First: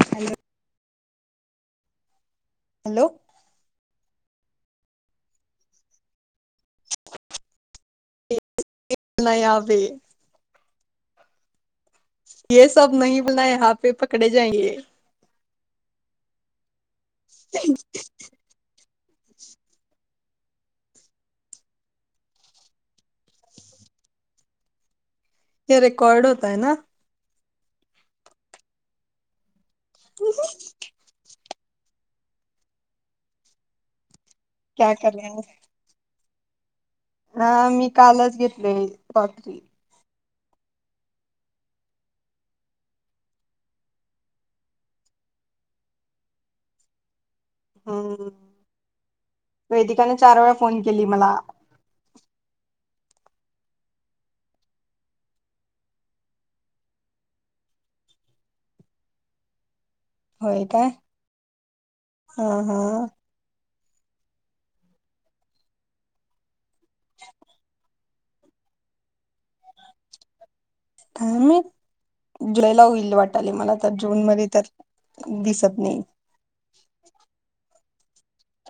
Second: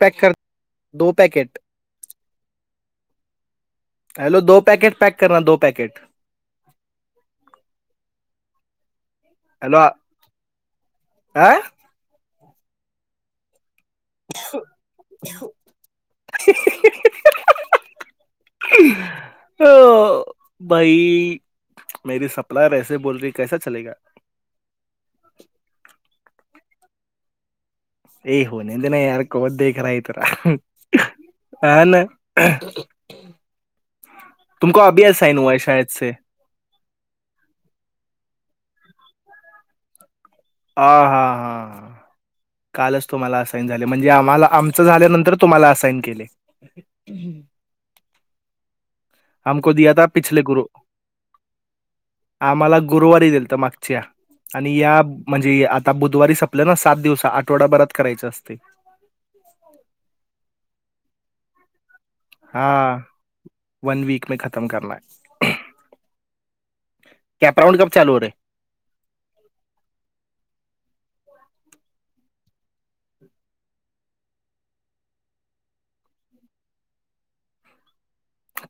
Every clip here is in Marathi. पॅक कर हेलो दो दो पॅकेट हॅलो हॅलो दो पॅकेट पॅक करणार दो पॅकेट [inaudible] ये [inaudible] काय ये सब नाही बुलाया अभि पकडे जायंगे अ भाई मेरी सपलाय वेसा बोले कैसा चलेगा हे रेकॉड हो तय ना ये होने देना खलायतार [inaudible] तुमको क्या अभी असायन करेंगे हुआ है शायद से हा मी कालच घेतलोय रात्री हा हा हा कालच तुम्हाला असाईन झाले म्हणजे आम्हाला आमच झाल्यानंतर तुम्हाला असाईन केलय हा [inaudible] केली मला गुरुवारी दिलतं मागच्या आणि या म्हणजे आता बुधवारी संपलं ना सात दिवसात आठवडाभरात करायच असतय. व्हय काय? हां हां [inaudible] कॅपराऊंड क्ं चालू र तर मी जुलैला होईल वाटायलय मला तर जून मध्ये तर दिसत नाही.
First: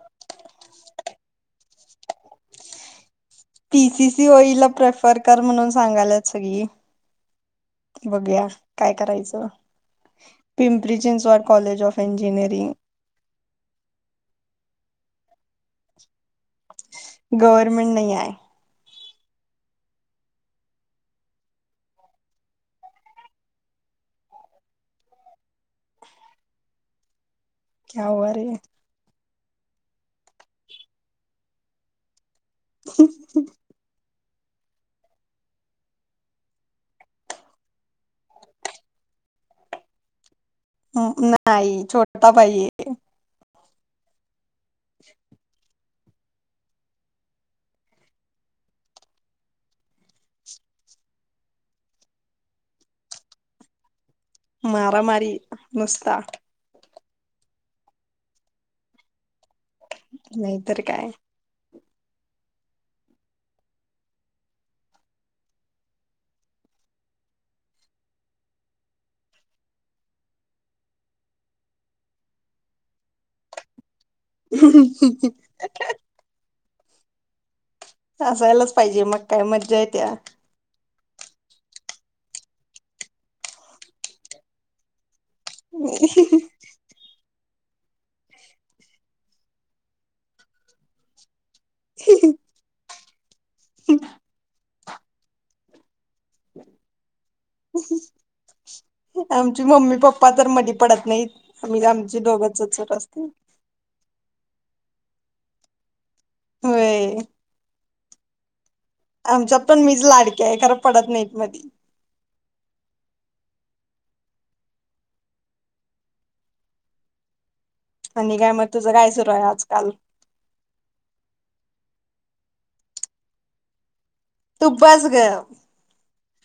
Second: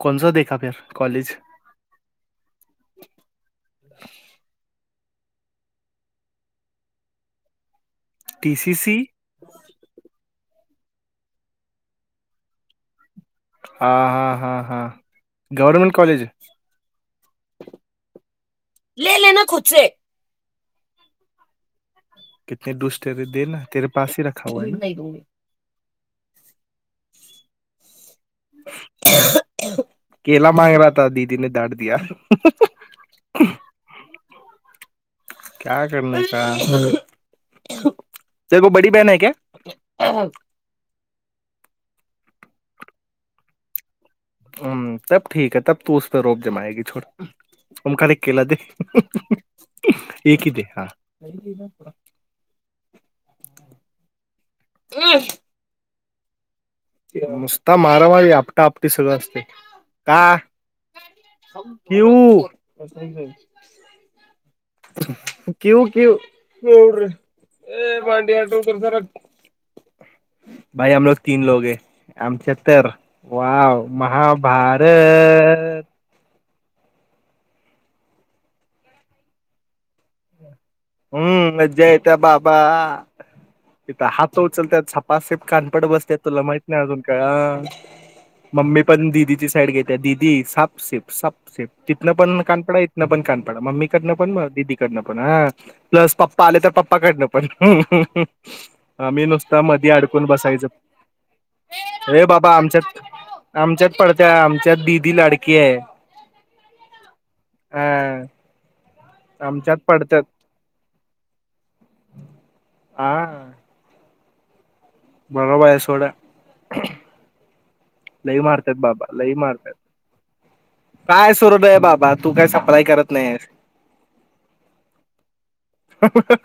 कोणसा देखा फिर, कॉलेज. पीसीसी होईल प्रेफर कर म्हणून सांगायल्यात सगळी. बघुया, काय टीसीसी करायचं. Pimpri Chinchwad college of engineering. हा हा हा हा गव्हर्नमेंट कॉलेज गव्हर्नमेंट नाही हाय. [inaudible] [inaudible] [inaudible] [inaudible] [inaudible] [inaudible] [inaudible] [inaudible] मारामारी नुस्- त नुसता मारामारी आपटा आपटी सगळं असतय. नाहीतर काय देऊ- [inaudible] महाभारत असायलाच पाहिजे मग काय मज्जा येतीया. हम्म् मज्या येतया बाबा तिथ हात उचलत्यात झा्- पास एक कानपड बसत्यात तुला माहित नाही अजून का? मम्मी पण दिदीची साईड घेते दिदी साप सिप साप् [inaudible] [inaudible] [inaudible] प्लस पप्पा आले तर, पप्पा कडनं पण आम्ही नुसता आमची मधी मम्मी अडकून पप्पा तर मधी पडत नाहीत आम्ही बसायचं आमची ए् बाबा दोघंच चूक आमच्यात असते आमच्यात पडत्या आम्- त्यात दीदी लाडकी हाय. होय. हा. आमच्यात पण मीच लाडकी आहे, खरं पडत नाहीत मधी. मला बाय सोड. आणि लई काय मग मारत्यात तुझं बाबा काय सुरू लई आहे मारत्यात. आजकाल काय [unintelligible] आहे बाबा. तू काय सप्लाय करत नाहीयेस. तू बस गप.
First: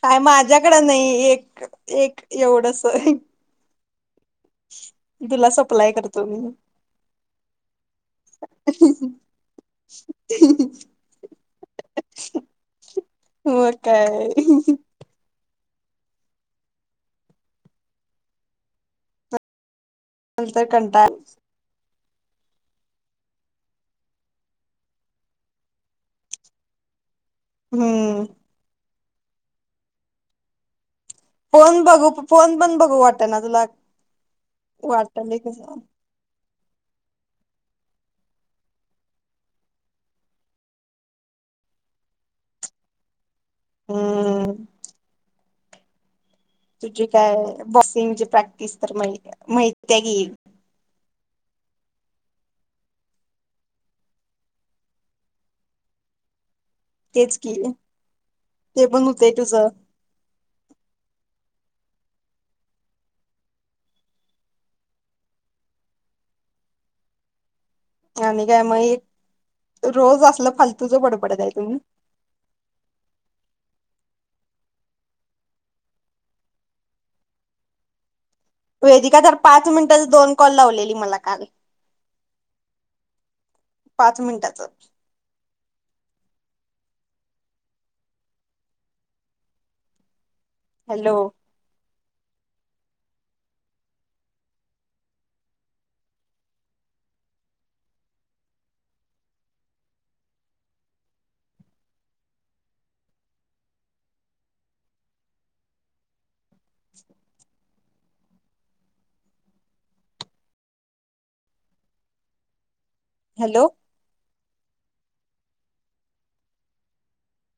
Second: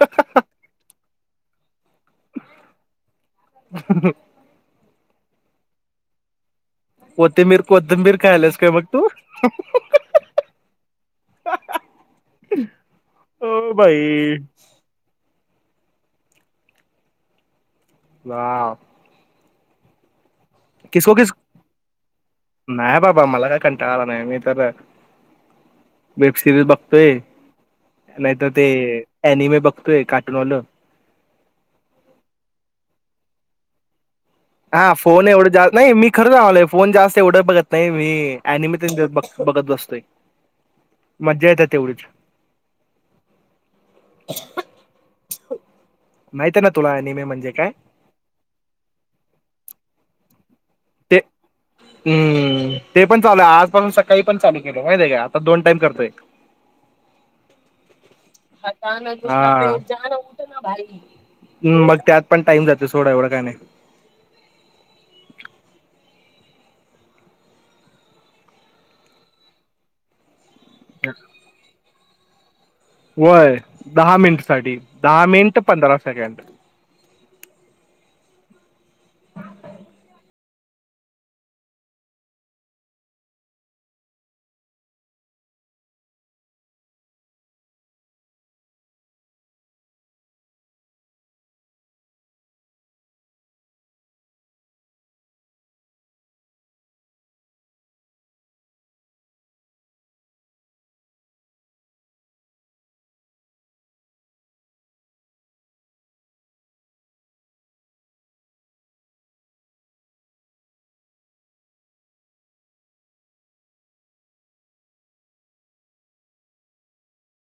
काय माझ्याकडे नाही एक-एक एवढंस. तुला सप्लाय करतो मी. कोथिंबीर- कोथिंबीर खायल्यास काय मग तू? हो मग काय बाई. आह. ल तर कंटाळा नाही बाबा मला काय कंटाळला नाही. मी तर वेब सिरीज बघतोय. हम्म नाही तर ते अॅनिमे बघतोय कार्टुूनवालं. फोन बघू फोन पण बघू वाटना तुला? हा फोन वाटल एवढं कस जा नाही मी खरंच लावायलोय फोन जास्त एवढं बघत नाही मी ॲनिमे तेन बघत बसतोय. मज्जा येत्या तेवढीच. [inaudible] हम्म माहित आहे ना तुला तुझी अनिमे काय म्हणजे बॉक्सिंगची प्रॅक्टिस तर माहित आहे. माहिती हाय की. ते हम्म ते पण चालू आहे आजपासून सकाळी पण चालू केलं माहित आहे का, आता दोन टाइम करतोय. तेच की ते हा पण होतंय तुझं [unintelligible] ह मग त्यात पण टाइम जातोय सोड एवढं काय नाही. आणि काय माहित रोज असलं फलतूझ बडबडत च आहे तुम्ही. होय दहा मिंट साठी, दहा मिंट पंधरा सेकंड. वेदीका तर पाच मिनिटात दोन कॉल लावलेली मला काल. पाच मिनिटाच. Hello hello